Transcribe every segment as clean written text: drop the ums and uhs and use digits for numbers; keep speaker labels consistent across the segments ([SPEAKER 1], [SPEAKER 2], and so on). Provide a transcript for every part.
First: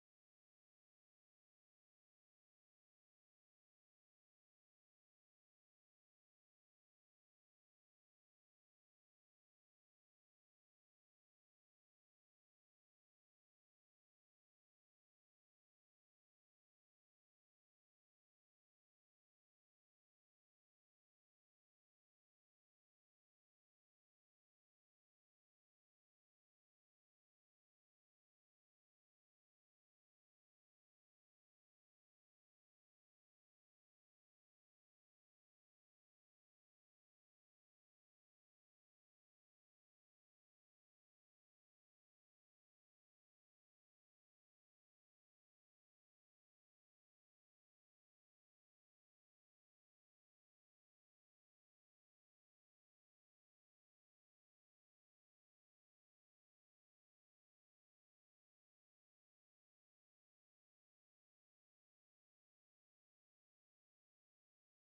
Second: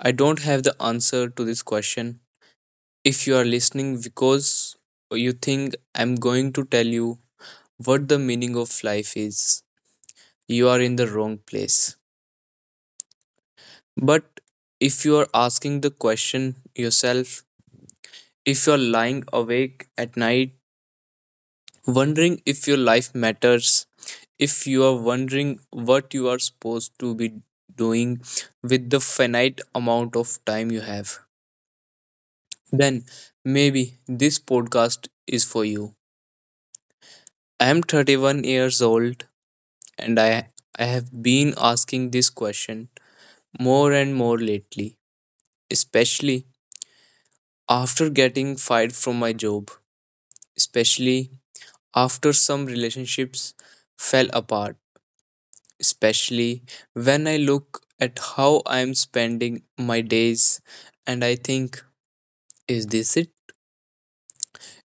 [SPEAKER 1] I don't have the answer to this question. If you are listening because you think I'm going to tell you what the meaning of life is, you are in the wrong place. But if you are asking the question yourself, if you are lying awake at night wondering if your life matters, if you are wondering what you are supposed to be doing with the finite amount of time you have, then maybe this podcast is for you. I am 31 years old and I have been asking this question more and more lately, especially after getting fired from my job, especially after some relationships fell apart, especially when I look at how I'm spending my days and I think, is this it?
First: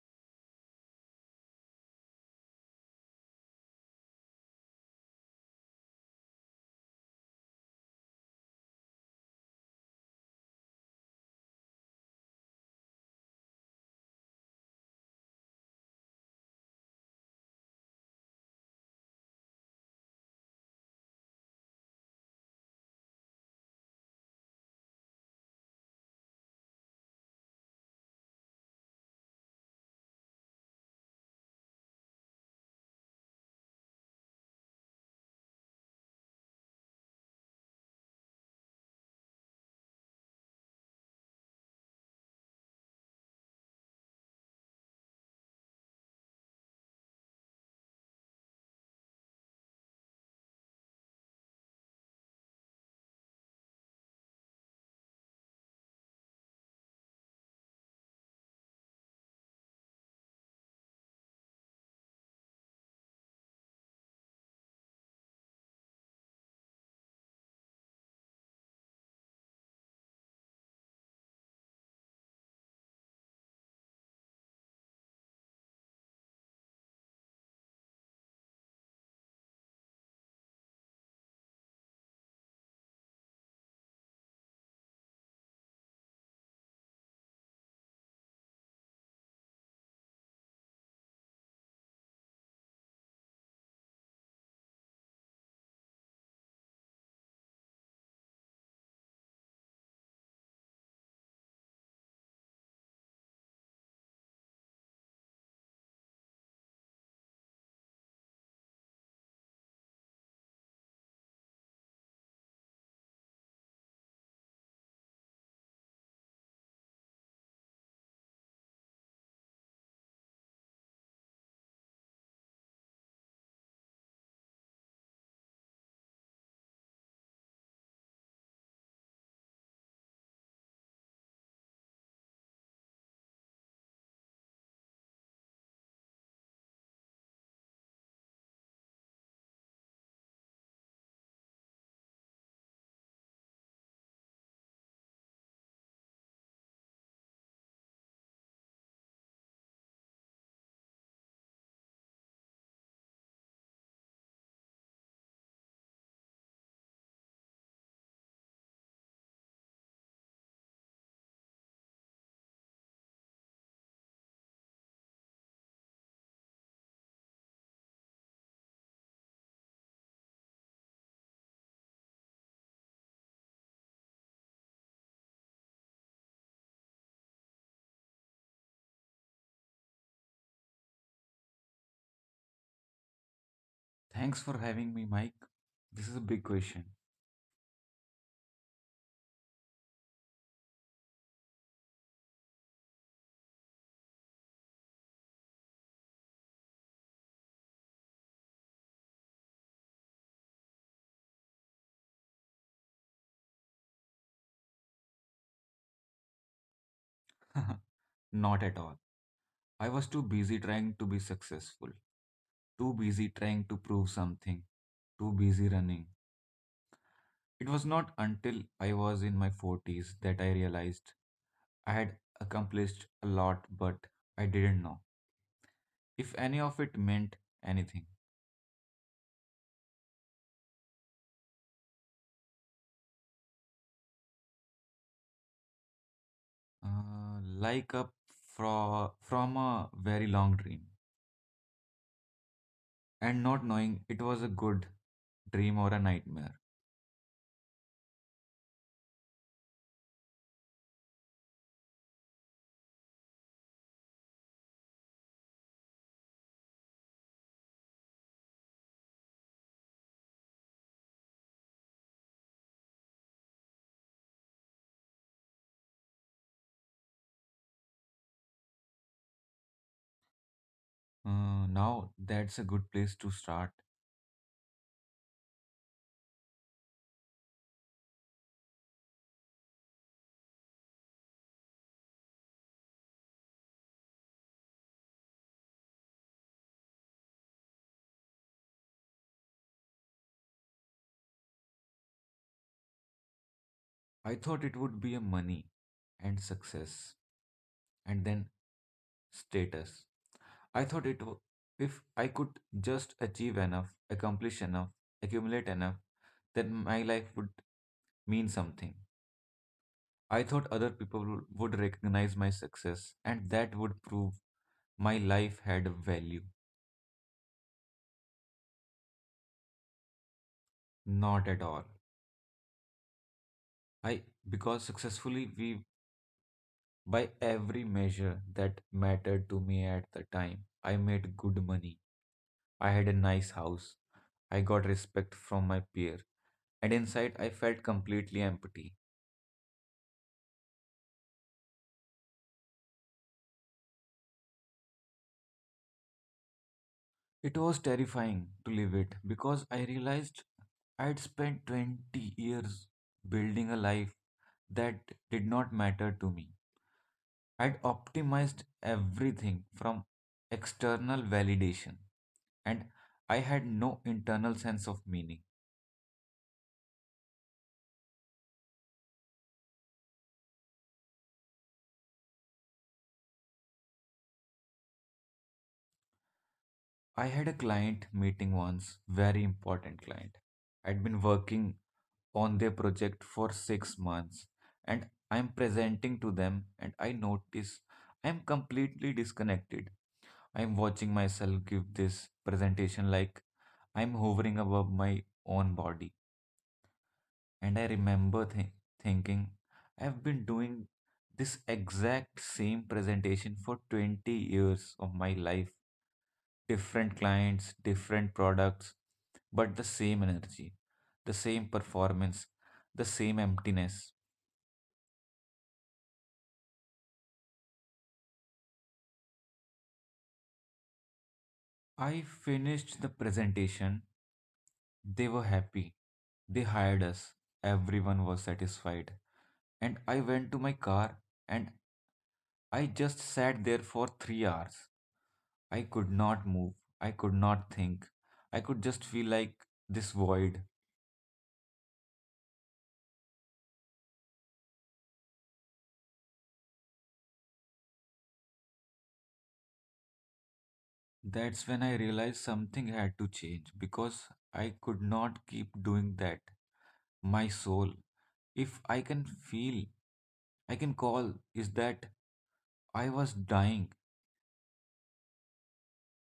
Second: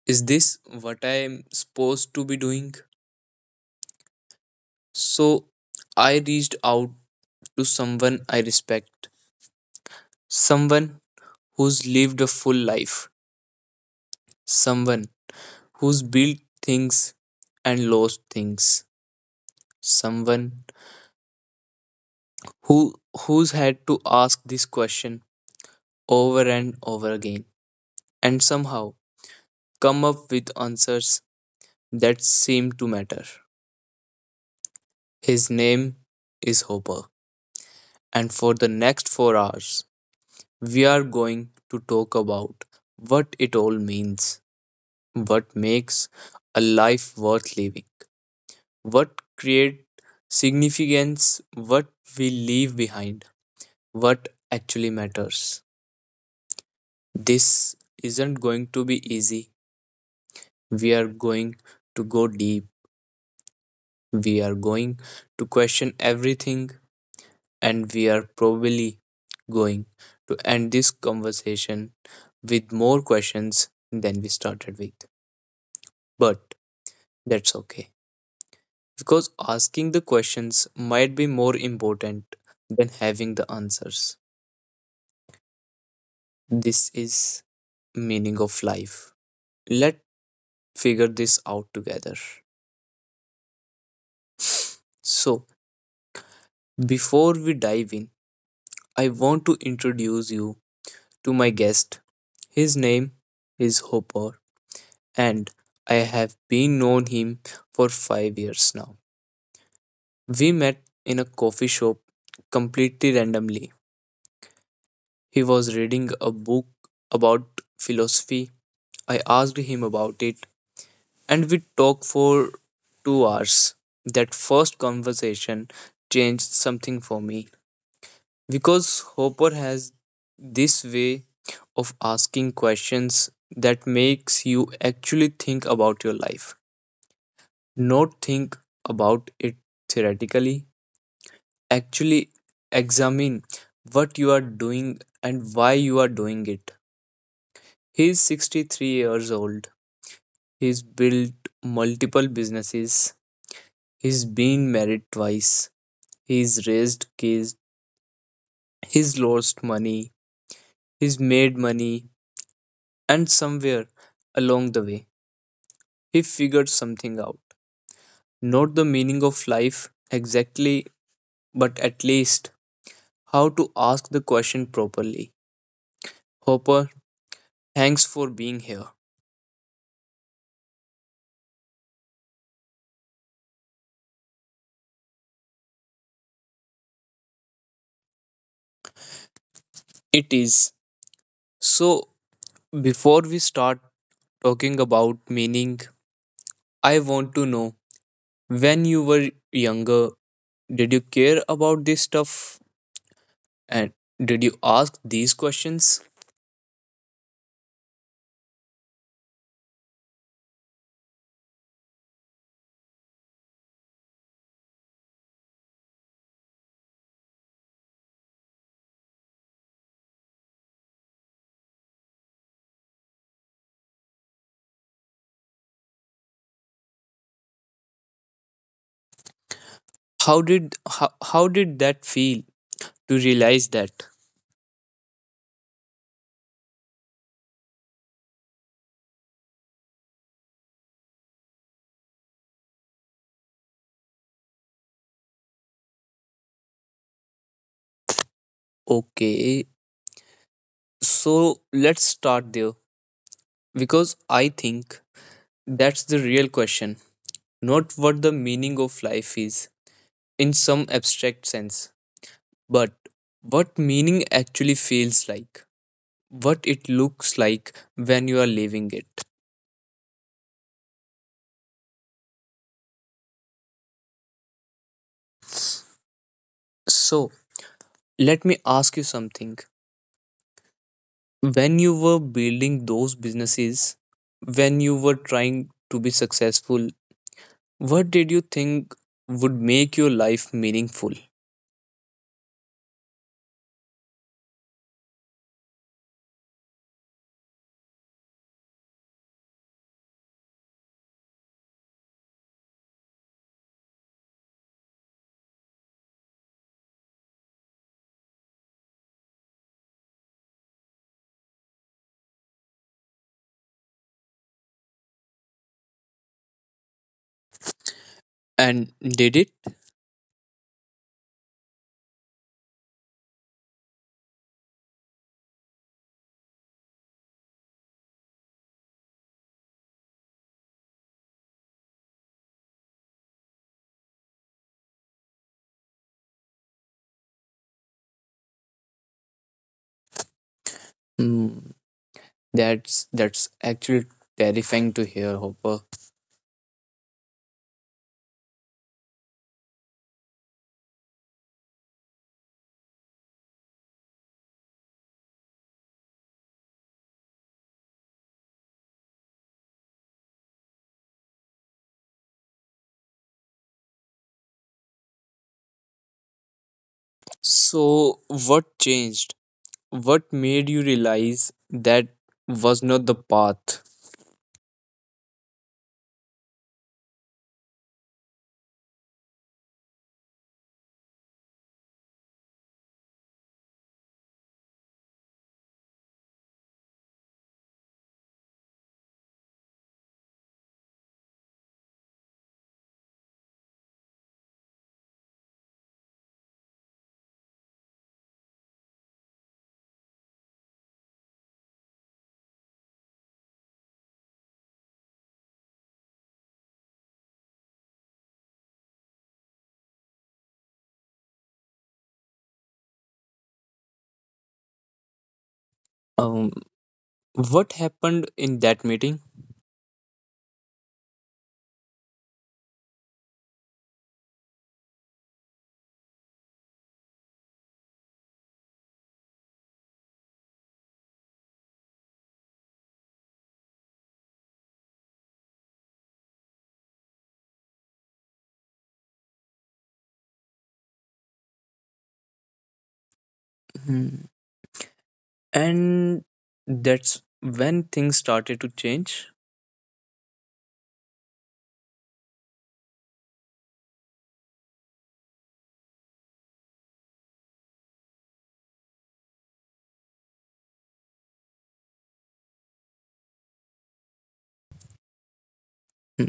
[SPEAKER 1] Is this what I'm supposed to be doing? So I reached out to someone I respect, someone who's lived a full life, someone who's built things and lost things, someone who who's had to ask this question over and over again and somehow come up with answers that seem to matter. His name is Hopper, and for the next 4 hours, we are going to talk about what it all means, what makes a life worth living, what creates significance, what we leave behind, what actually matters. This isn't going to be easy. We are going to go deep. We are going to question everything and we are probably going to end this conversation with more questions than we started with. But that's okay because asking the questions might be more important than having the answers. This is Meaning of Life. Let's figure this out together. So, before we dive in, I want to introduce you to my guest. His name is Hopper and I have been known him for 5 years now. We met in a coffee shop completely randomly. He was reading a book about philosophy. I asked him about it and we talked for 2 hours. That first conversation changed something for me because Hopper has this way of asking questions that makes you actually think about your life. Not think about it theoretically, actually examine what you are doing and why you are doing it. He's 63 years old, he's built multiple businesses, he's been married twice, he's raised kids, he's lost money, he's made money, and somewhere along the way he figured something out. Not the meaning of life exactly, but at least how to ask the question properly. Hopper, thanks for being here.
[SPEAKER 2] Thanks for having me, Mike. This is a big question.
[SPEAKER 1] It is. So, before we start talking about meaning, I want to know, when you were younger, did you care about this stuff and did you ask these questions?
[SPEAKER 2] Not at all. I was too busy trying to be successful, too busy trying to prove something, too busy running. It was not until I was in my 40s that I realized I had accomplished a lot, but I didn't know if any of it meant anything.
[SPEAKER 1] How did that feel to realize that?
[SPEAKER 2] Like from a very long dream, and not knowing it was a good dream or a nightmare.
[SPEAKER 1] Okay, so let's start there because I think that's the real question, not what the meaning of life is in some abstract sense, but what meaning actually feels like, what it looks like when you are living it.
[SPEAKER 2] Now that's a good place to start.
[SPEAKER 1] So, let me ask you something. When you were building those businesses, when you were trying to be successful, what did you think would make your life meaningful?
[SPEAKER 2] I thought it would be a money and success and then status. I thought it w- If I could just achieve enough, accomplish enough, accumulate enough, then my life would mean something. I thought other people would recognize my success and that would prove my life had a value.
[SPEAKER 1] And did it?
[SPEAKER 2] Not at all. I because successfully we By every measure that mattered to me at the time, I made good money. I had a nice house. I got respect from my peer, and inside I felt completely empty.
[SPEAKER 1] Hmm, that's actually terrifying to hear, Hopper.
[SPEAKER 2] It was terrifying to leave it because I realized I'd spent 20 years building a life that did not matter to me. I'd optimized everything from external validation, and I had no internal sense of meaning.
[SPEAKER 1] So, what changed? What made you realize that was not the path?
[SPEAKER 2] I had a client meeting once, very important client. I'd been working on their project for 6 months, and I'm presenting to them and I notice I'm completely disconnected. I'm watching myself give this presentation like I'm hovering above my own body. And I remember thinking, I've been doing this exact same presentation for 20 years of my life. Different clients, different products, but the same energy, the same performance, the same emptiness.
[SPEAKER 1] Um, what happened in that meeting?
[SPEAKER 2] I finished the presentation. They were happy. They hired us. Everyone was satisfied. And I went to my car and I just sat there for 3 hours. I could not move. I could not think. I could just feel like this void.
[SPEAKER 1] Hmm. And that's when things started to change.
[SPEAKER 2] That's when I realized something had to change because I could not keep doing that. My soul, if I can feel, I can call, is that I was dying.
[SPEAKER 1] Hmm.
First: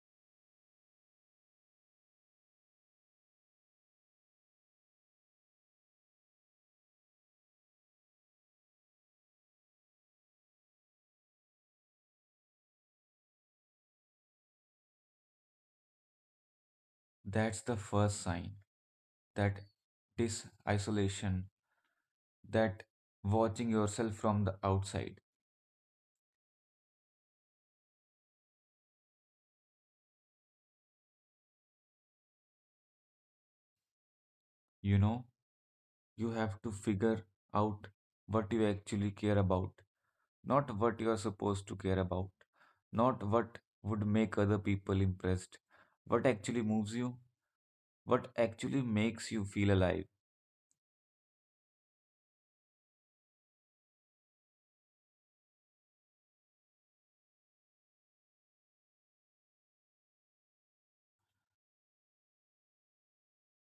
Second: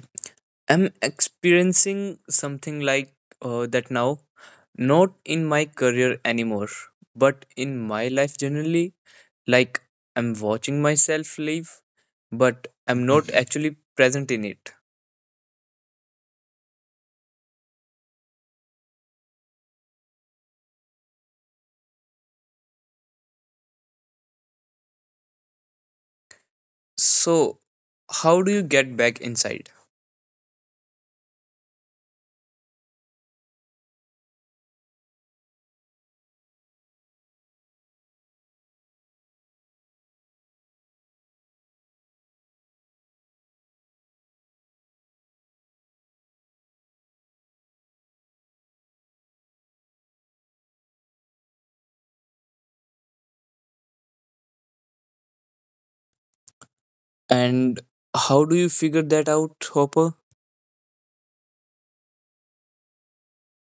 [SPEAKER 1] I'm experiencing something like that now, not in my career anymore, but in my life generally. Like, I'm watching myself live, but I'm not actually present in it.
[SPEAKER 2] That's the first sign that this isolation, that watching yourself from the outside,
[SPEAKER 1] So, how do you get back inside?
[SPEAKER 2] you know, you have to figure out what you actually care about, not what you are supposed to care about, not what would make other people impressed, what actually moves you, what actually makes you feel alive.
[SPEAKER 1] And how do you figure that out, Hopper?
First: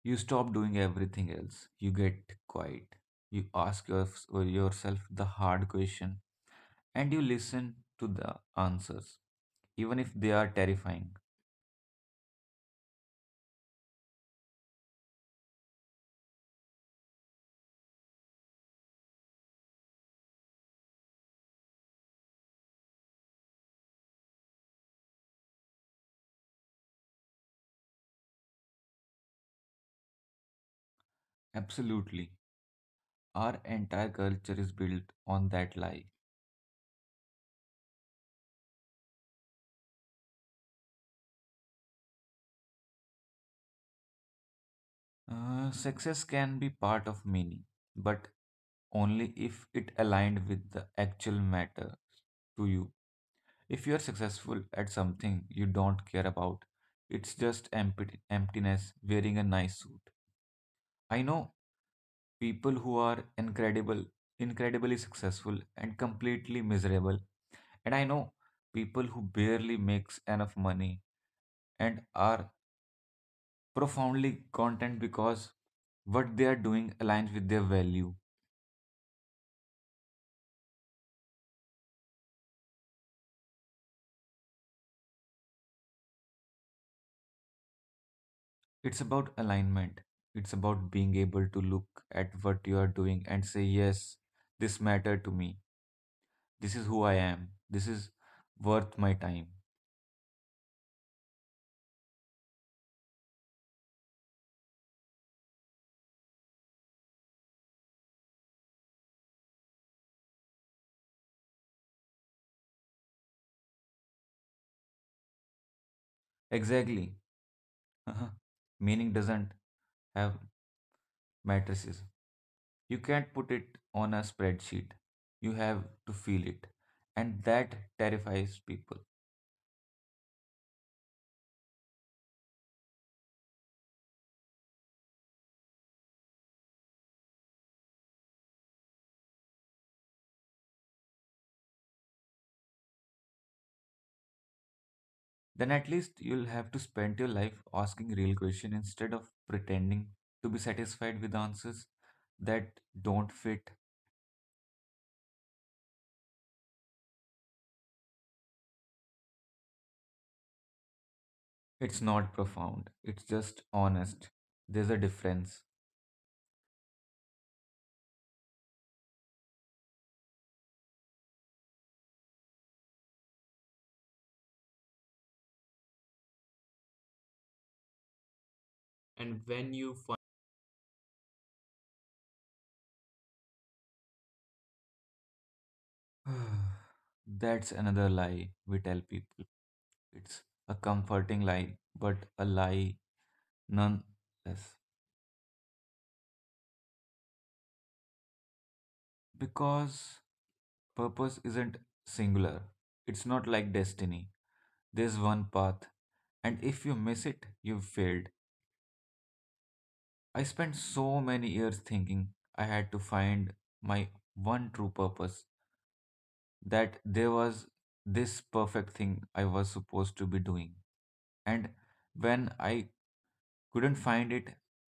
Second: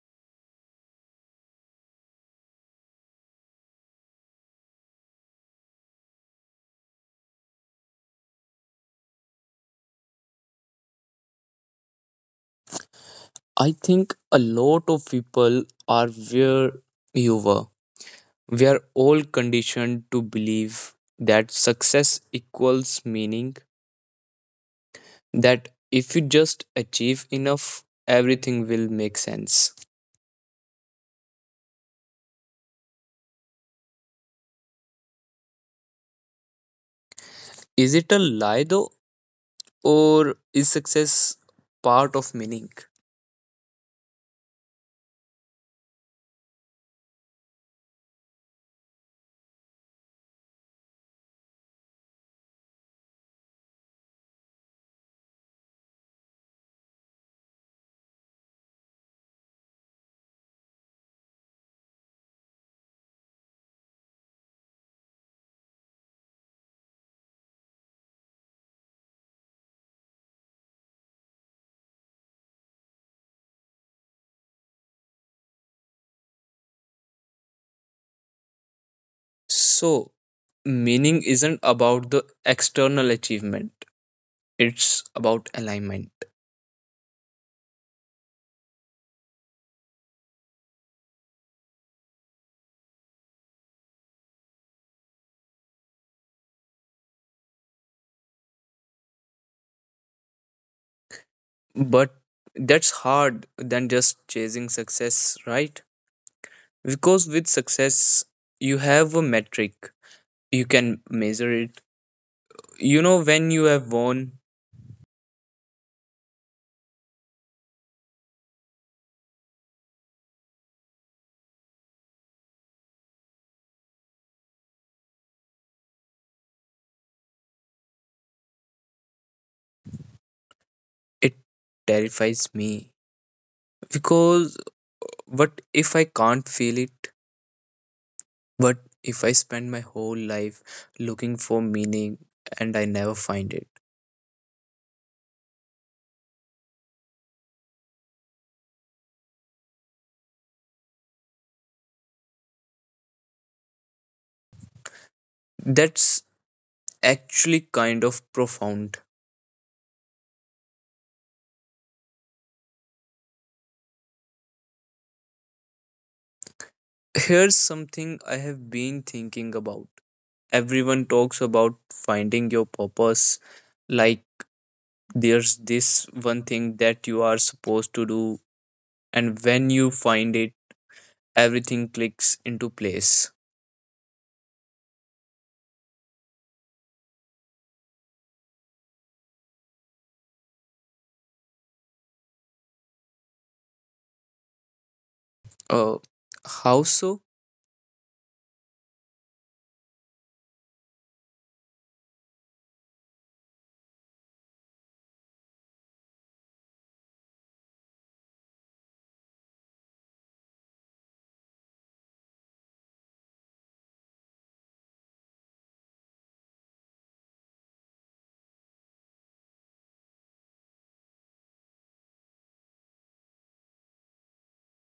[SPEAKER 2] You stop doing everything else, you get quiet, you ask your, yourself the hard question, and you listen to the answers, even if they are terrifying.
[SPEAKER 1] I think a lot of people are where you were. We are all conditioned to believe that success equals meaning, that if you just achieve enough, everything will make sense.
[SPEAKER 2] Absolutely. Our entire culture is built on that lie.
[SPEAKER 1] Is it a lie though, or is success part of meaning?
[SPEAKER 2] Success can be part of meaning, but only if it aligned with the actual matter to you. If you are successful at something you don't care about, it's just empty, emptiness wearing a nice suit. I know people who are incredible, incredibly successful and completely miserable, and I know people who barely makes enough money and are profoundly content because what they are doing aligns with their value.
[SPEAKER 1] So, meaning isn't about the external achievement, it's about alignment.
[SPEAKER 2] It's about alignment. It's about being able to look at what you are doing and say, yes, this matter to me. This is who I am. This is worth my time.
[SPEAKER 1] But that's hard than just chasing success, right? Because with success, you have a metric, you can measure it. You know, when you have won,
[SPEAKER 2] Exactly. Uh-huh. Meaning doesn't have matrices. You can't put it on a spreadsheet. You have to feel it. And that terrifies people.
[SPEAKER 1] it terrifies me. Because what if I can't feel it? What if I spend my whole life looking for meaning and I never find it?
[SPEAKER 2] Then at least you'll have to spend your life asking real questions instead of pretending to be satisfied with answers that don't fit.
[SPEAKER 1] That's actually kind of profound.
[SPEAKER 2] It's not profound, it's just honest. There's a difference.
[SPEAKER 1] Here's something I have been thinking about. Everyone talks about finding your purpose, like there's this one thing that you are supposed to do,
[SPEAKER 2] And
[SPEAKER 1] and
[SPEAKER 2] when
[SPEAKER 1] when
[SPEAKER 2] you
[SPEAKER 1] you
[SPEAKER 2] find
[SPEAKER 1] find it, everything clicks into place.
[SPEAKER 2] That's another lie we tell people. It's a comforting lie, but a lie nonetheless.
[SPEAKER 1] Uh, how so?
[SPEAKER 2] Because purpose isn't singular, it's not like destiny. There's one path, and if you miss it, you've failed. I spent so many years thinking I had to find my one true purpose, that there was this perfect thing I was supposed to be doing. And when I couldn't find it,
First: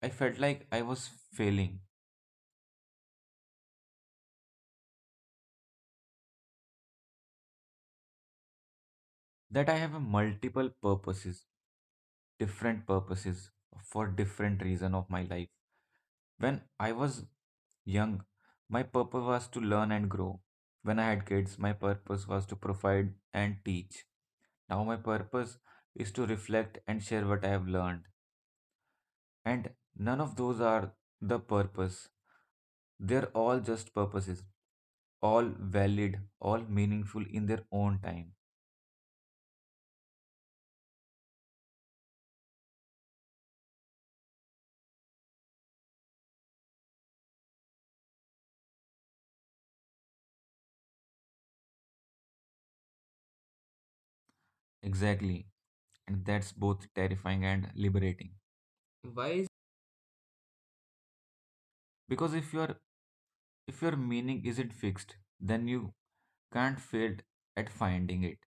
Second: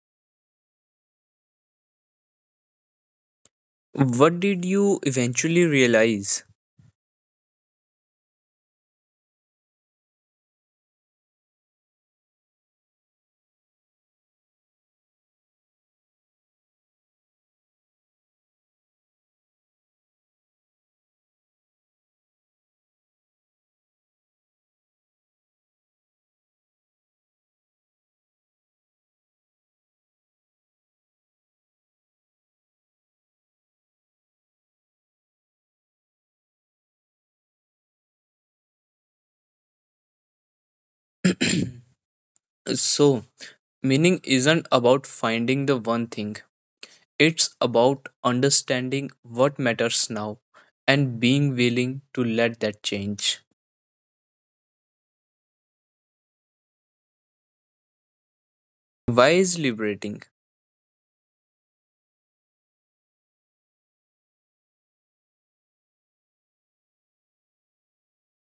[SPEAKER 2] I felt like I was failing.
[SPEAKER 1] What did you eventually realize?
[SPEAKER 2] That I have a multiple purposes, different purposes for different reason of my life. When I was young, my purpose was to learn and grow. When I had kids, my purpose was to provide and teach. Now my purpose is to reflect and share what I have learned. And none of those are the purpose. They're all just purposes, all valid, all meaningful in their own time.
[SPEAKER 1] So, meaning isn't about finding the one thing, it's about understanding what matters now and being willing to let that change.
[SPEAKER 2] Exactly. And that's both terrifying and liberating. Why
[SPEAKER 1] Why
[SPEAKER 2] is
[SPEAKER 1] is liberating?
[SPEAKER 2] Because if your meaning isn't fixed, then you can't fail at finding it.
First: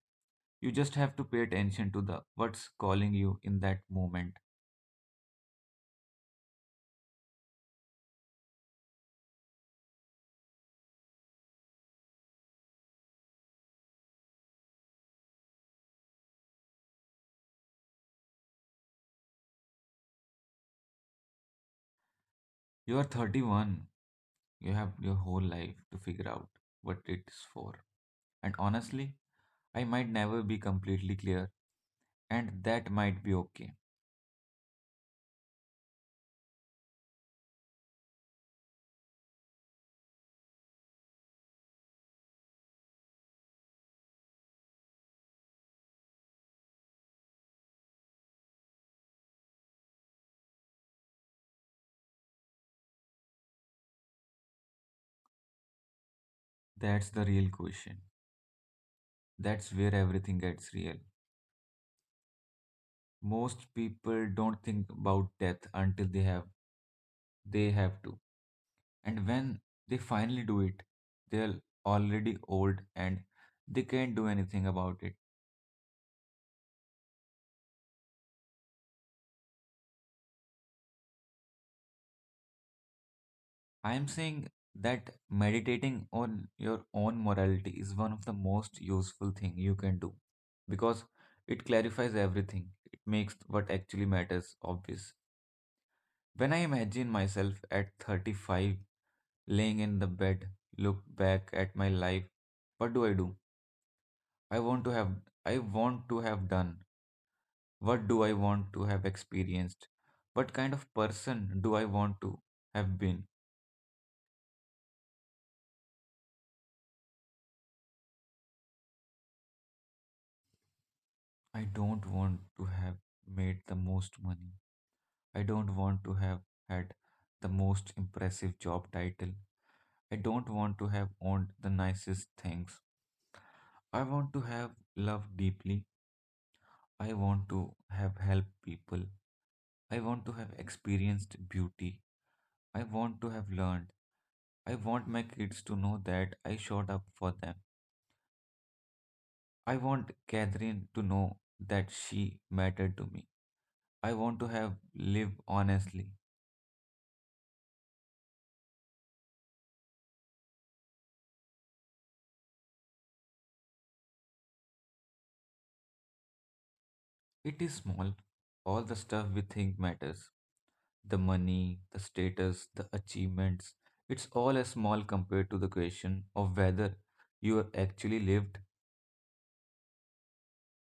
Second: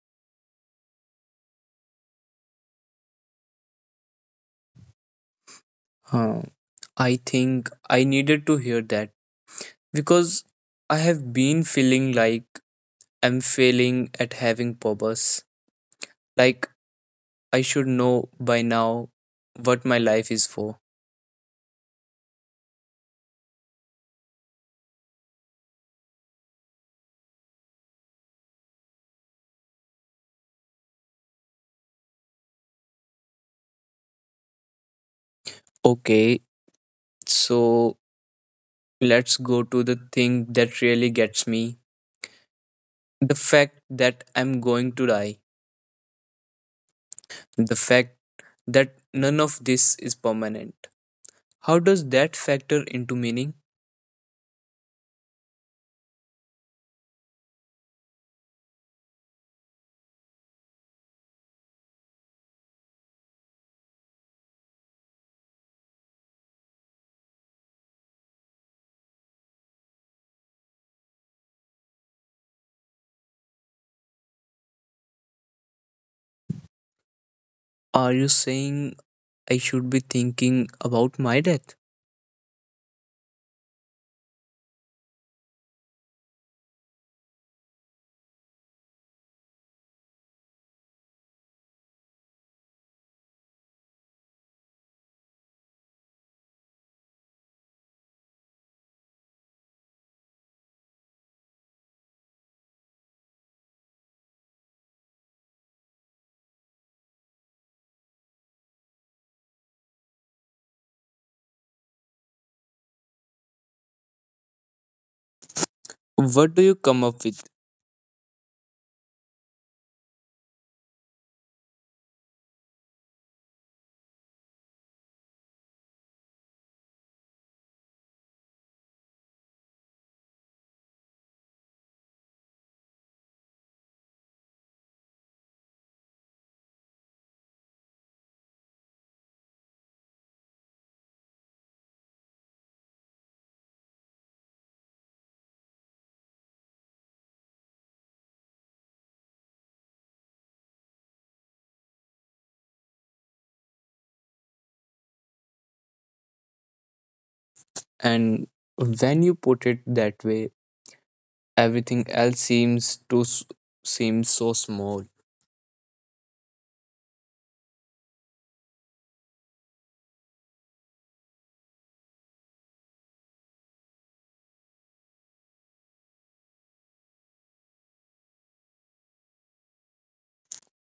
[SPEAKER 2] You just have to pay attention to the what's calling you in that moment.
[SPEAKER 1] Huh. I think I needed to hear that because I have been feeling like I'm failing at having purpose. Like I should know by now what my life is for.
[SPEAKER 2] You are 31. You have your whole life to figure out what it's for. And honestly, I might never be completely clear, and that might be okay.
[SPEAKER 1] Okay, so let's go to the thing that really gets me, the fact that I'm going to die, the fact that none of this is permanent. How does that factor into meaning?
[SPEAKER 2] That's the real question. That's where everything gets real. Most people don't think about death until they have to. And when they finally do it, they're already old and they can't do anything about it.
[SPEAKER 1] Are you saying I should be thinking about my death?
[SPEAKER 2] I am saying that meditating on your own morality is one of the most useful thing you can do, because it clarifies everything. It makes what actually matters obvious. When I imagine myself at 35 laying in the bed, look back at my life, what do I do? I want to have I want to have done. What do I want to have experienced? What kind of person do I want to have been?
[SPEAKER 1] What do you come up with?
[SPEAKER 2] I don't want to have made the most money. I don't want to have had the most impressive job title. I don't want to have owned the nicest things. I want to have loved deeply. I want to have helped people. I want to have experienced beauty. I want to have learned. I want my kids to know that I showed up for them. I want Catherine to know that she mattered to me. I want to have lived honestly.
[SPEAKER 1] And when you put it that way, everything else seem so small.
[SPEAKER 2] It is small, all the stuff we think matters, the money, the status, the achievements, it's all as small compared to the question of whether you are actually lived.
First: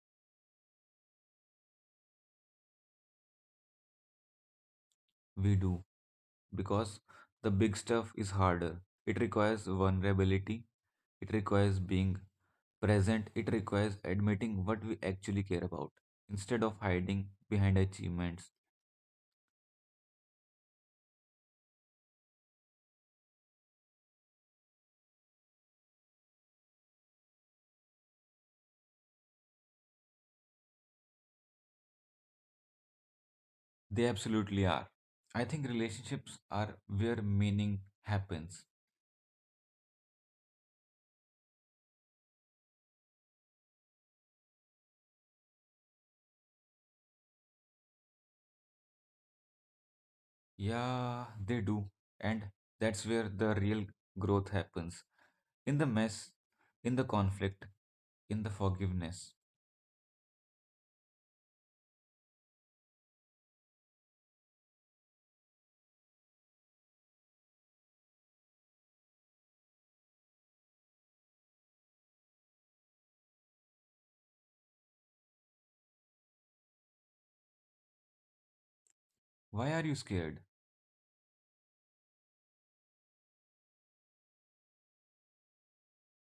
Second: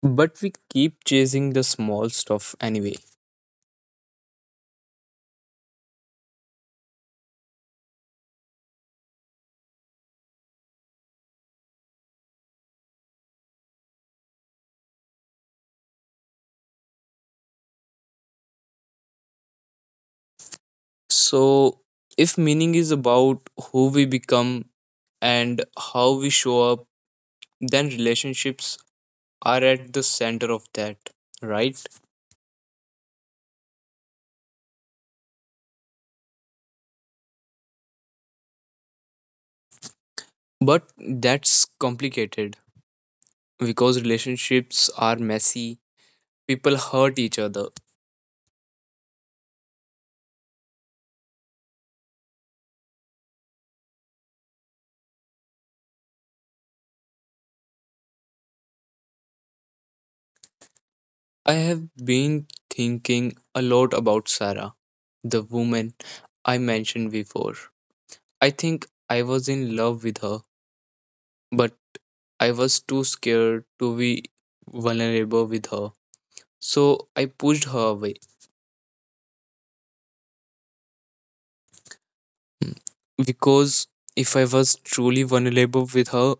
[SPEAKER 1] But we keep chasing the small stuff anyway.
[SPEAKER 2] We do, because the big stuff is harder. It requires vulnerability, it requires being present, it requires admitting what we actually care about instead of hiding behind achievements.
[SPEAKER 1] So, if meaning is about who we become and how we show up, then relationships are at the center of that, right?
[SPEAKER 2] They absolutely are. I think relationships are where meaning happens.
[SPEAKER 1] But that's complicated because relationships are messy. People hurt each other.
[SPEAKER 2] Yeah, they do. And that's where the real growth happens. In the mess, in the conflict, in the forgiveness.
[SPEAKER 1] I have been thinking a lot about Sarah, the woman I mentioned before. I think I was in love with her, but I was too scared to be vulnerable with her. So I pushed her away.
[SPEAKER 2] Why are you scared?
[SPEAKER 1] Because if I was truly vulnerable with her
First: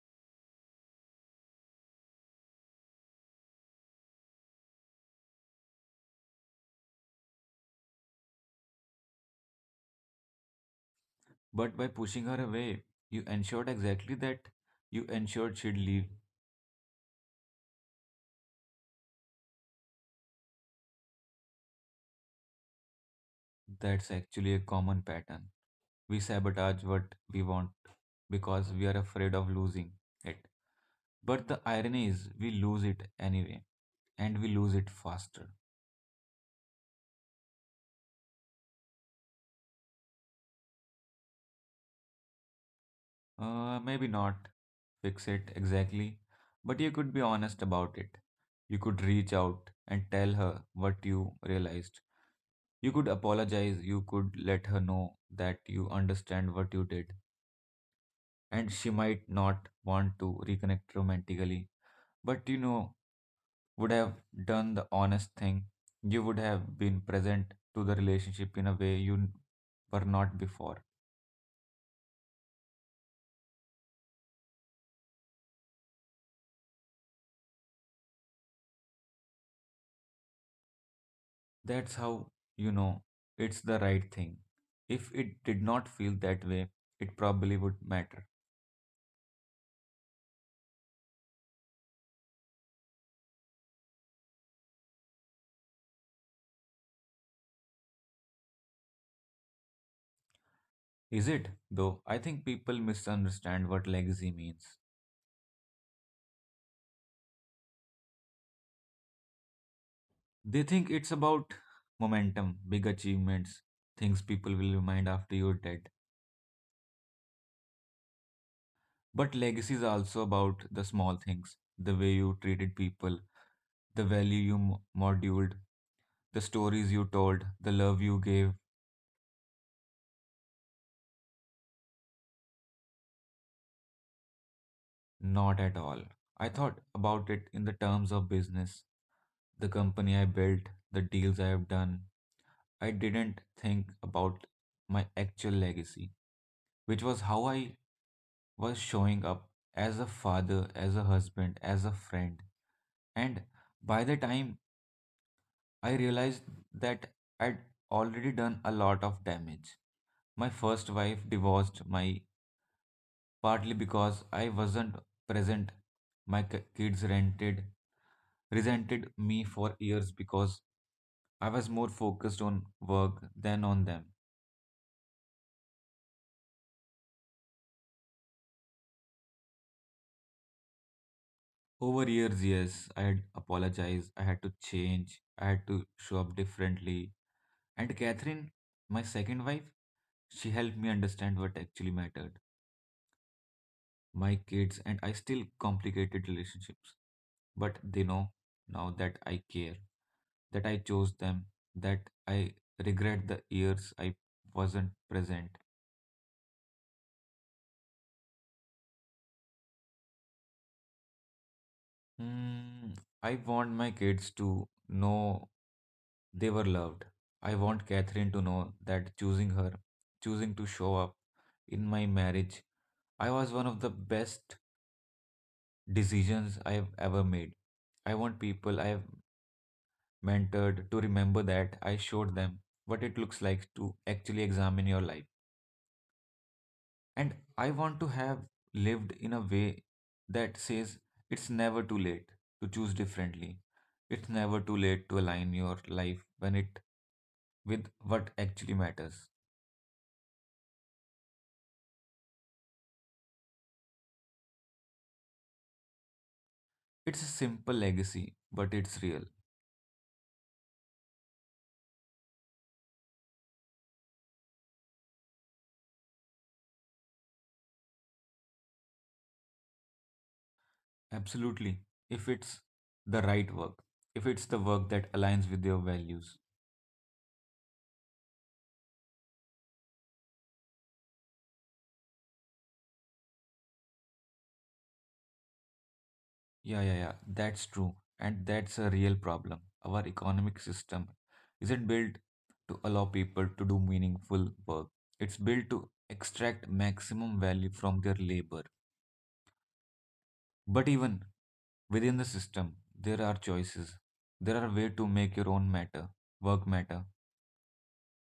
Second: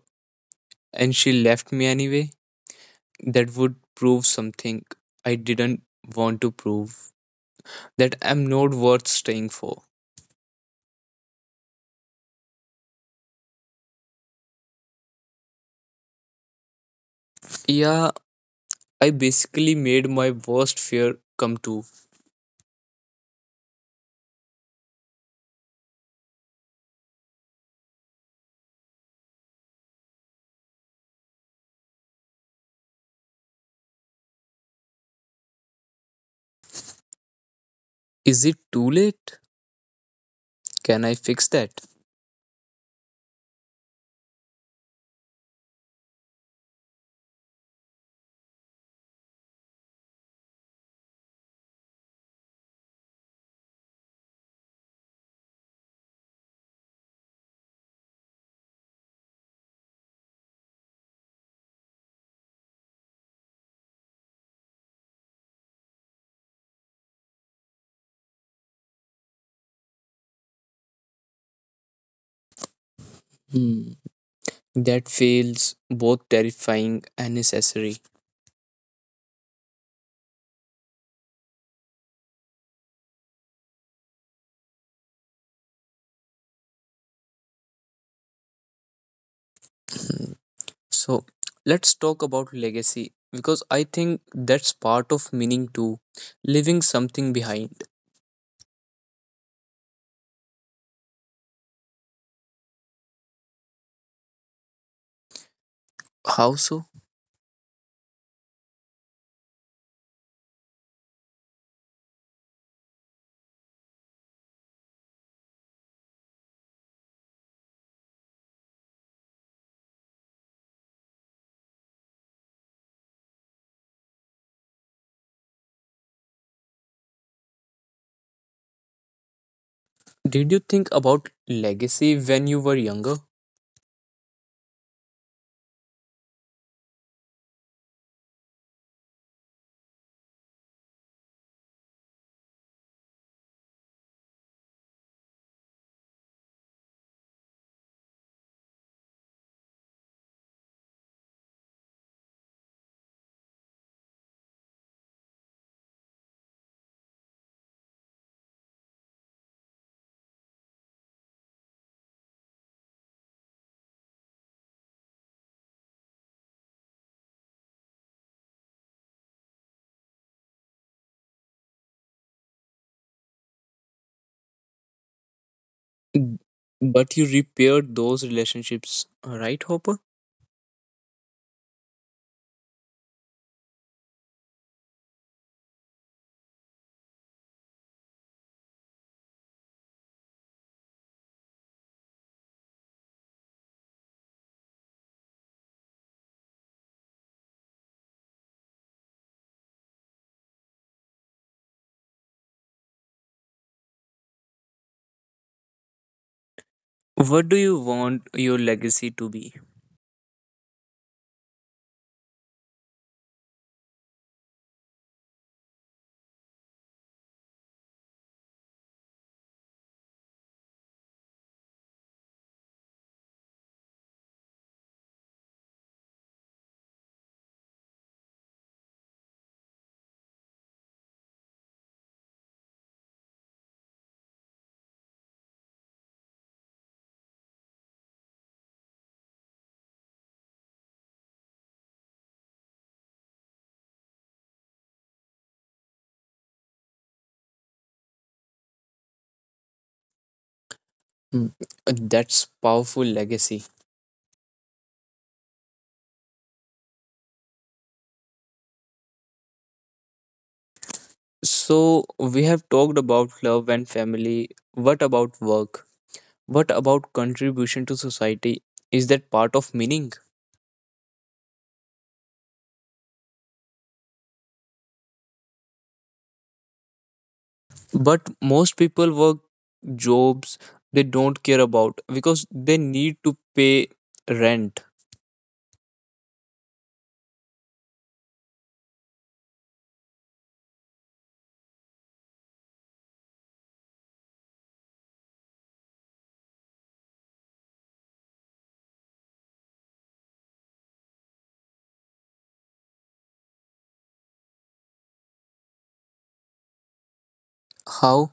[SPEAKER 1] and she left me anyway, that would prove something I didn't want to prove. That I'm not worth staying for.
[SPEAKER 2] But by pushing her away, you ensured exactly that. You ensured she'd leave.
[SPEAKER 1] Yeah, I basically made my worst fear come true.
[SPEAKER 2] That's actually a common pattern. We sabotage what we want because we are afraid of losing it. But the irony is, we lose it anyway, and we lose it faster.
[SPEAKER 1] Is it too late? Can I fix that?
[SPEAKER 2] Maybe not fix it exactly, but you could be honest about it. You could reach out and tell her what you realized. You could apologize. You could let her know that you understand what you did. And she might not want to reconnect romantically, but you know, would have done the honest thing. You would have been present to the relationship in a way you were not before.
[SPEAKER 1] Hmm, that feels both terrifying and necessary.
[SPEAKER 2] That's how you know it's the right thing. If it did not feel that way, it probably would matter.
[SPEAKER 1] Hmm, so, let's talk about legacy because I think that's part of meaning too, leaving something behind.
[SPEAKER 2] Is it, though? I think people misunderstand what legacy means.
[SPEAKER 1] How so?
[SPEAKER 2] They think it's about momentum, big achievements, things people will remind after you're dead. But legacy is also about the small things, the way you treated people, the value you moduled, the stories you told, the love you gave.
[SPEAKER 1] Did you think about legacy when you were younger?
[SPEAKER 2] Not at all. I thought about it in the terms of business, the company I built, the deals I have done. I didn't think about my actual legacy, which was how I was showing up as a father, as a husband, as a friend. And by the time I realized that, I'd already done a lot of damage. My first wife divorced my partly because I wasn't present. My kids rented resented me for years because I was more focused on work than on them.
[SPEAKER 1] Mm, but you repaired those relationships, right, Hopper?
[SPEAKER 2] Over years, yes, I had apologized, I had to change, I had to show up differently. And Catherine, my second wife, she helped me understand what actually mattered. My kids and I still complicated relationships, but they know now that I care, that I chose them, that I regret the years I wasn't present.
[SPEAKER 1] What do you want your legacy to be?
[SPEAKER 2] Mm, I want my kids to know they were loved. I want Catherine to know that choosing her, choosing to show up in my marriage, I was one of the best decisions I've ever made. I want people I've mentored to remember that I showed them what it looks like to actually examine your life. And I want to have lived in a way that says it's never too late to choose differently. It's never too late to align your life when it with what actually matters.
[SPEAKER 1] Mm, that's powerful legacy.
[SPEAKER 2] It's a simple legacy, but it's real.
[SPEAKER 1] So, we have talked about love and family. What about work? What about contribution to society? Is that part of meaning?
[SPEAKER 2] Absolutely. If it's the right work, if it's the work that aligns with your values.
[SPEAKER 1] But most people work jobs they don't care about because they need to pay rent.
[SPEAKER 2] Yeah, yeah, yeah. That's true. And that's a real problem. Our economic system isn't built to allow people to do meaningful work, it's built to extract maximum value from their labor. But even within the system, there are choices. There are ways to make your own matter, work matter,
[SPEAKER 1] How?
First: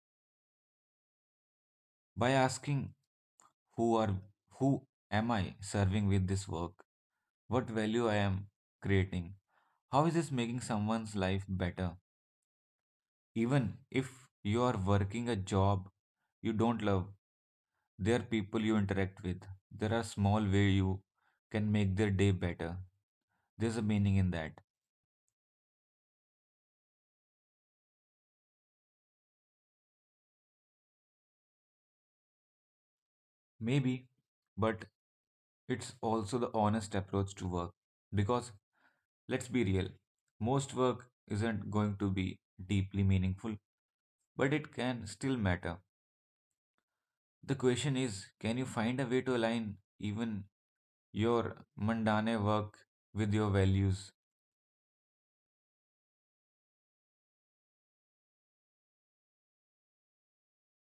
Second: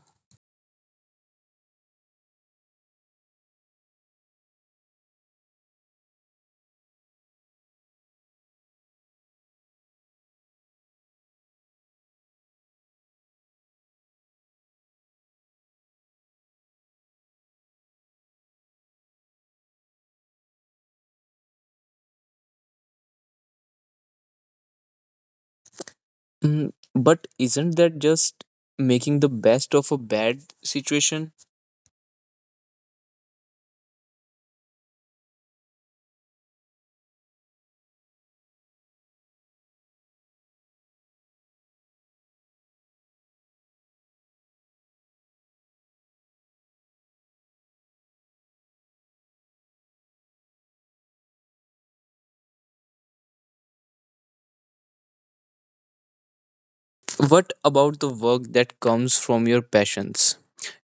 [SPEAKER 2] by asking who are who am I serving with this work? What value I am creating? How is this making someone's life better? Even if you are working a job you don't love, there are people you interact with. There are small ways you can make their day better. There's a meaning in that.
[SPEAKER 1] Mm, but isn't that just making the best of a bad situation?
[SPEAKER 2] Maybe, but it's also the honest approach to work. Because let's be real, most work isn't going to be deeply meaningful, but it can still matter. The question is can you find a way to align even your mundane work with your values?
[SPEAKER 1] What about the work that comes from your passions?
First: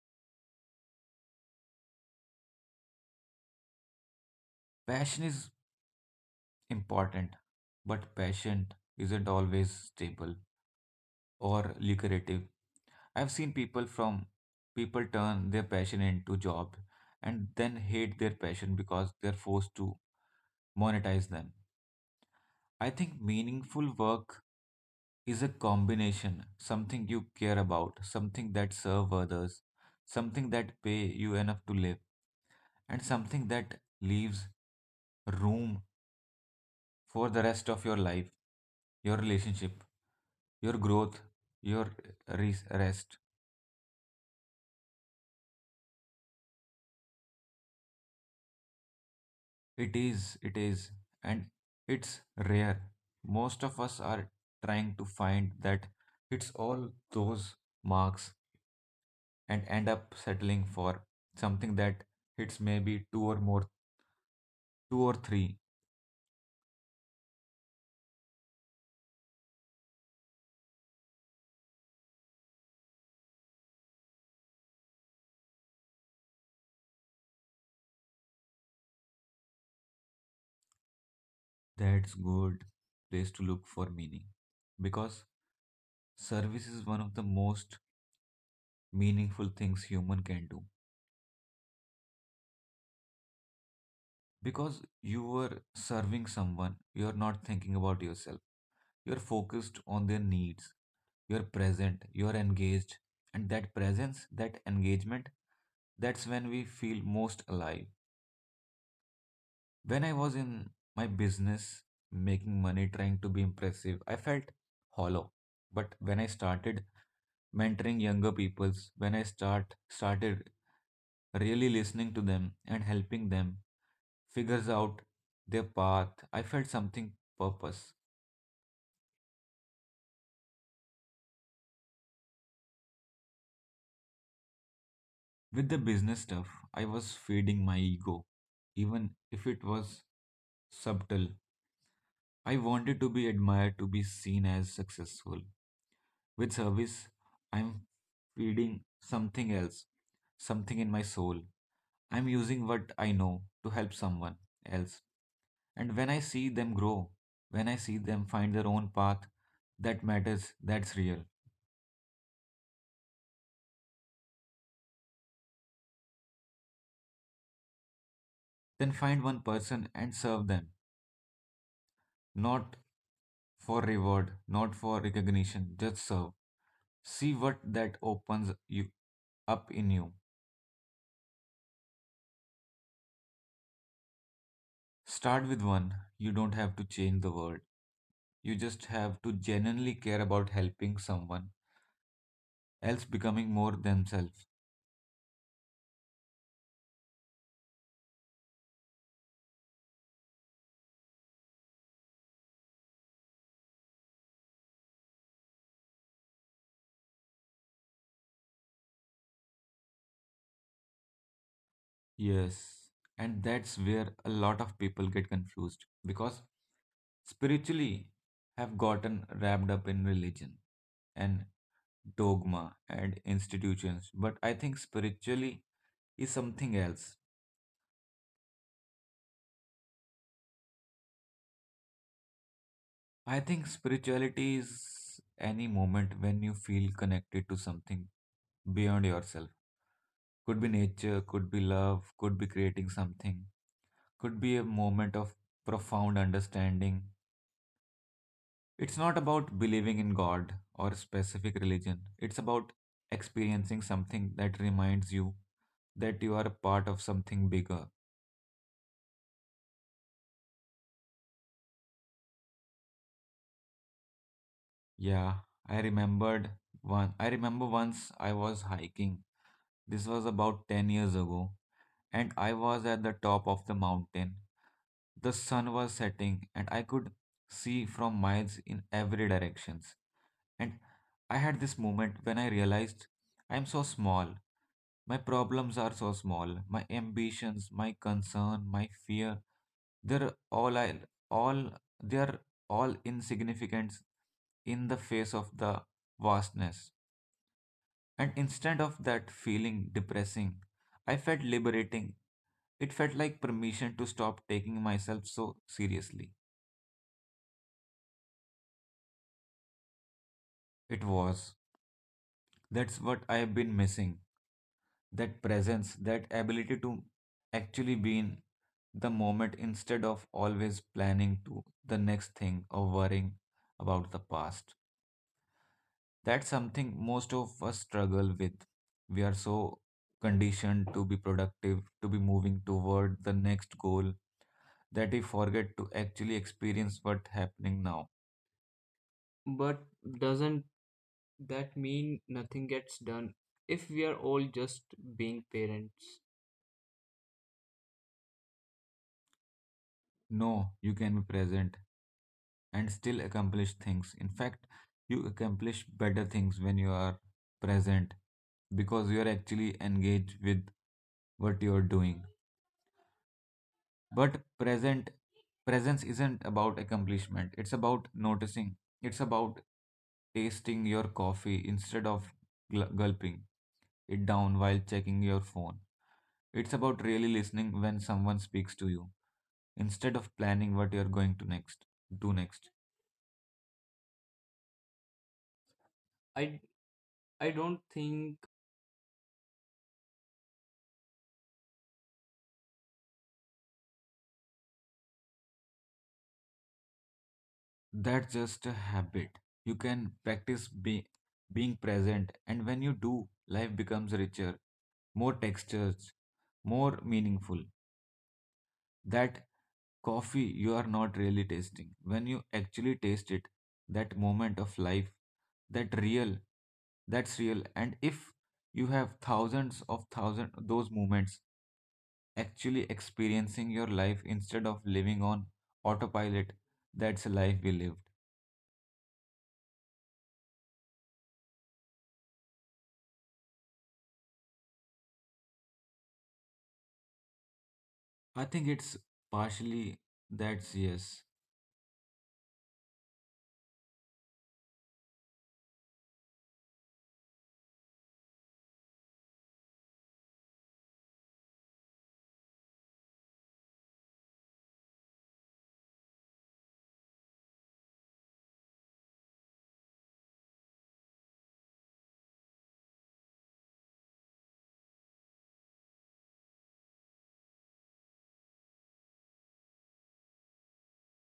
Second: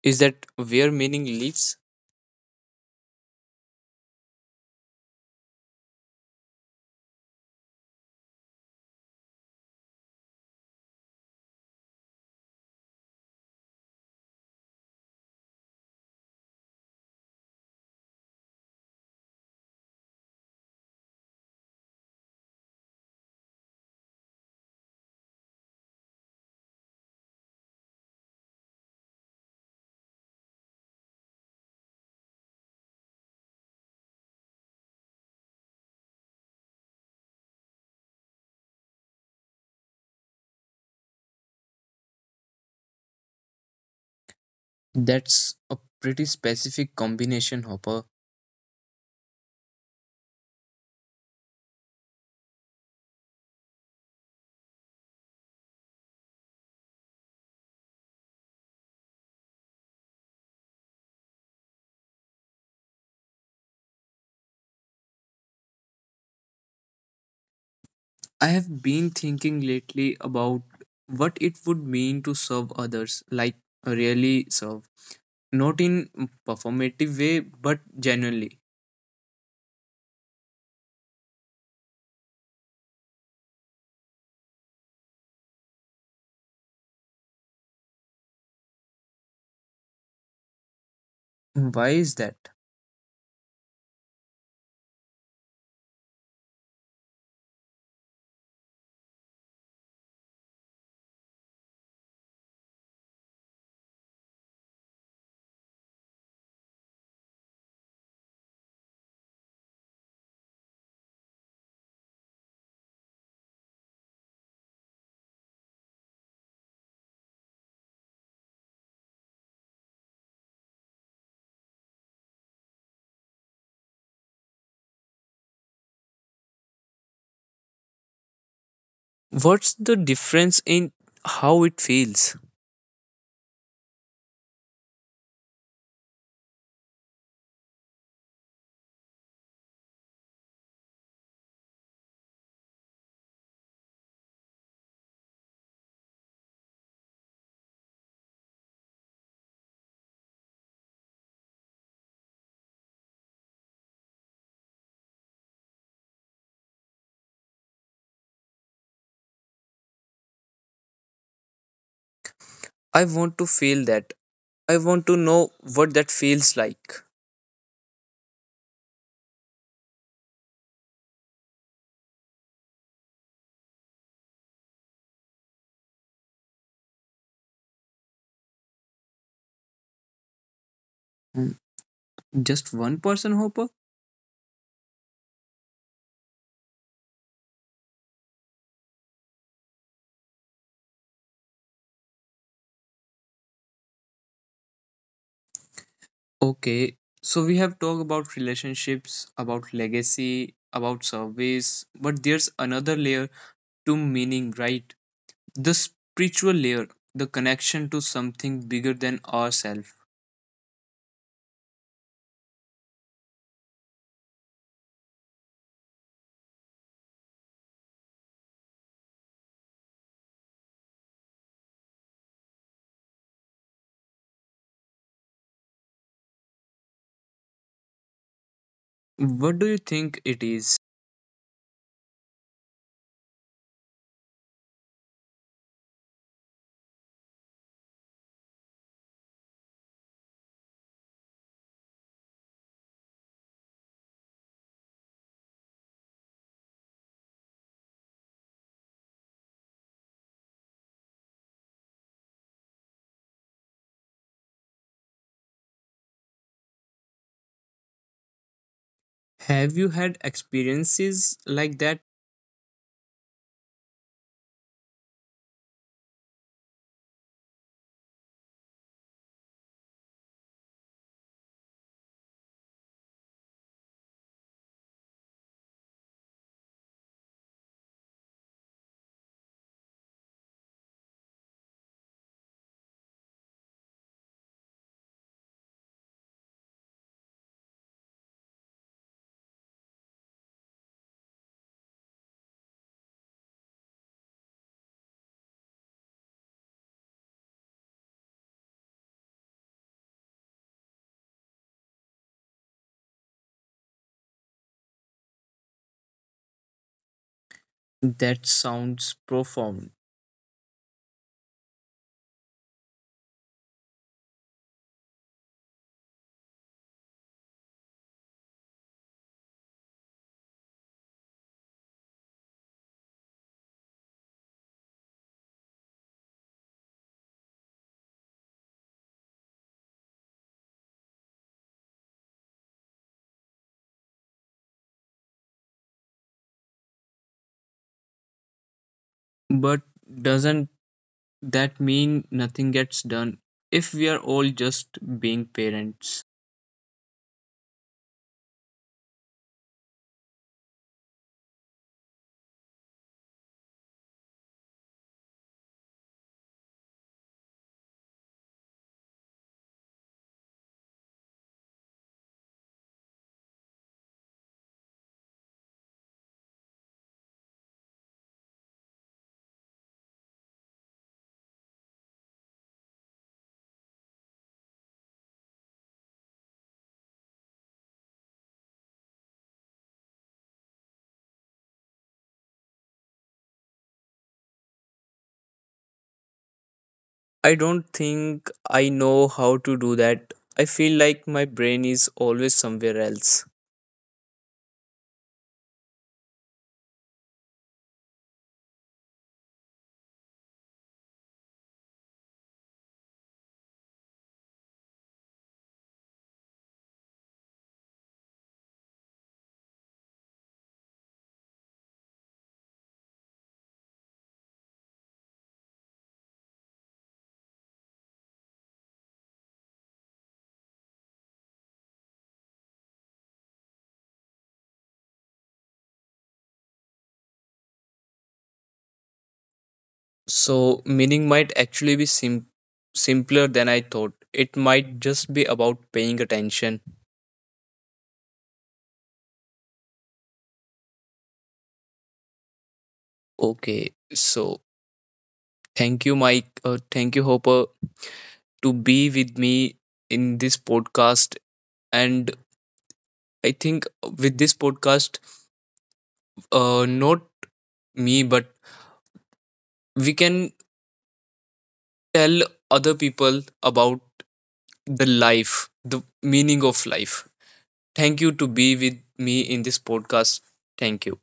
[SPEAKER 1] Is that where meaning lives?
[SPEAKER 2] Passion is important, but passion isn't always stable or lucrative. I've seen people turn their passion into job and then hate their passion because they're forced to monetize them. I think meaningful work is a combination, something you care about, something that serve others, something that pay you enough to live, and something that leaves room for the rest of your life, your relationship. Your growth, your rest.
[SPEAKER 1] That's a pretty specific combination, Hopper.
[SPEAKER 2] It is, and it's rare. Most of us are trying to find that it's all those marks and end up settling for something that hits maybe two or more, two or three.
[SPEAKER 1] I have been thinking lately about what it would mean to serve others, like really serve. Not in performative way, but genuinely.
[SPEAKER 2] That's good place to look for meaning because service is one of the most meaningful things human can do
[SPEAKER 1] Why is that?
[SPEAKER 2] because you are serving someone, you're not thinking about yourself, you're focused on their needs, you're present, you're engaged, and that presence, that engagement, that's when we feel most alive. When I was in my business making money trying to be impressive, I felt hollow. But when I started mentoring younger peoples, when I started really listening to them and helping them figures out their path, I felt something purpose.
[SPEAKER 1] What's the difference in how it feels?
[SPEAKER 2] With the business stuff, I was feeding my ego, even if it was subtle. I wanted to be admired, to be seen as successful. With service, I'm feeding something else, something in my soul. I'm using what I know to help someone else. And when I see them grow, when I see them find their own path, that matters, that's real.
[SPEAKER 1] I want to feel that. I want to know what that feels like.
[SPEAKER 2] Then find one person and serve them, not for reward, not for recognition, just serve. See what that opens you up in you.
[SPEAKER 1] Mm, just one person, Hopper?
[SPEAKER 2] Start with one. You don't have to change the world. You just have to genuinely care about helping someone else becoming more themselves.
[SPEAKER 1] Okay, so we have talked about relationships, about legacy, about service, but there's another layer to meaning, right? The spiritual layer, the connection to something bigger than ourselves.
[SPEAKER 2] Yes. And that's where a lot of people get confused because spiritually have gotten wrapped up in religion and dogma and institutions, but I think spiritually is something else.
[SPEAKER 1] What do you think it is?
[SPEAKER 2] I think spirituality is any moment when you feel connected to something beyond yourself. Could be nature, could be love, could be creating something, could be a moment of profound understanding. It's not about believing in God or specific religion, it's about experiencing something that reminds you that you are a part of something bigger.
[SPEAKER 1] Have you had experiences like that?
[SPEAKER 2] Yeah, I remembered one. I remember once I was hiking. This was about 10 years ago, and I was at the top of the mountain. The sun was setting, and I could see from miles in every directions. And I had this moment when I realized I'm so small. My problems are so small. My ambitions, my concern, my fear, they're all I- all they are all insignificant in the face of the vastness. And instead of that feeling depressing, I felt liberating. It felt like permission to stop taking myself so seriously.
[SPEAKER 1] That sounds profound,
[SPEAKER 2] It was. That's what I have been missing. That presence, that ability to actually be in the moment instead of always planning to the next thing or worrying about the past. That's something most of us struggle with. We are so conditioned to be productive, to be moving toward the next goal, that we forget to actually experience what's happening now.
[SPEAKER 1] but
[SPEAKER 2] But
[SPEAKER 1] doesn't
[SPEAKER 2] doesn't
[SPEAKER 1] that
[SPEAKER 2] that
[SPEAKER 1] mean
[SPEAKER 2] mean
[SPEAKER 1] nothing
[SPEAKER 2] nothing gets
[SPEAKER 1] gets done
[SPEAKER 2] done
[SPEAKER 1] if
[SPEAKER 2] if we
[SPEAKER 1] we are
[SPEAKER 2] are all
[SPEAKER 1] all
[SPEAKER 2] just
[SPEAKER 1] just being
[SPEAKER 2] being
[SPEAKER 1] parents?
[SPEAKER 2] parents? No, you can be present and still accomplish things. In fact, you accomplish better things when you are present because you are actually engaged with what you are doing. But present presence isn't about accomplishment. It's about noticing. It's about tasting your coffee instead of gulping it down while checking your phone. It's about really listening when someone speaks to you instead of planning what you're going to next do next. I
[SPEAKER 1] I
[SPEAKER 2] I don't
[SPEAKER 1] don't
[SPEAKER 2] think
[SPEAKER 1] think I know how to do that. I feel like my brain is always somewhere else.
[SPEAKER 2] That's just a habit. You can practice being present, and when you do, life becomes richer, more textures, more meaningful. That coffee you are not really tasting. When you actually taste it, that moment of life, that real, that's real. And if you have thousands of thousand those moments actually experiencing your life instead of living on autopilot, that's a life we lived.
[SPEAKER 1] So, meaning might actually be simpler than I thought. It might just be about paying attention.
[SPEAKER 2] I think it's partially that's yes.
[SPEAKER 1] Okay, so thank you, Mike. Thank you, Hopper, to be with me in this podcast. And I think with this podcast, not me, but we can tell other people about the life, the meaning of life. Thank you to be with me in this podcast. Thank you.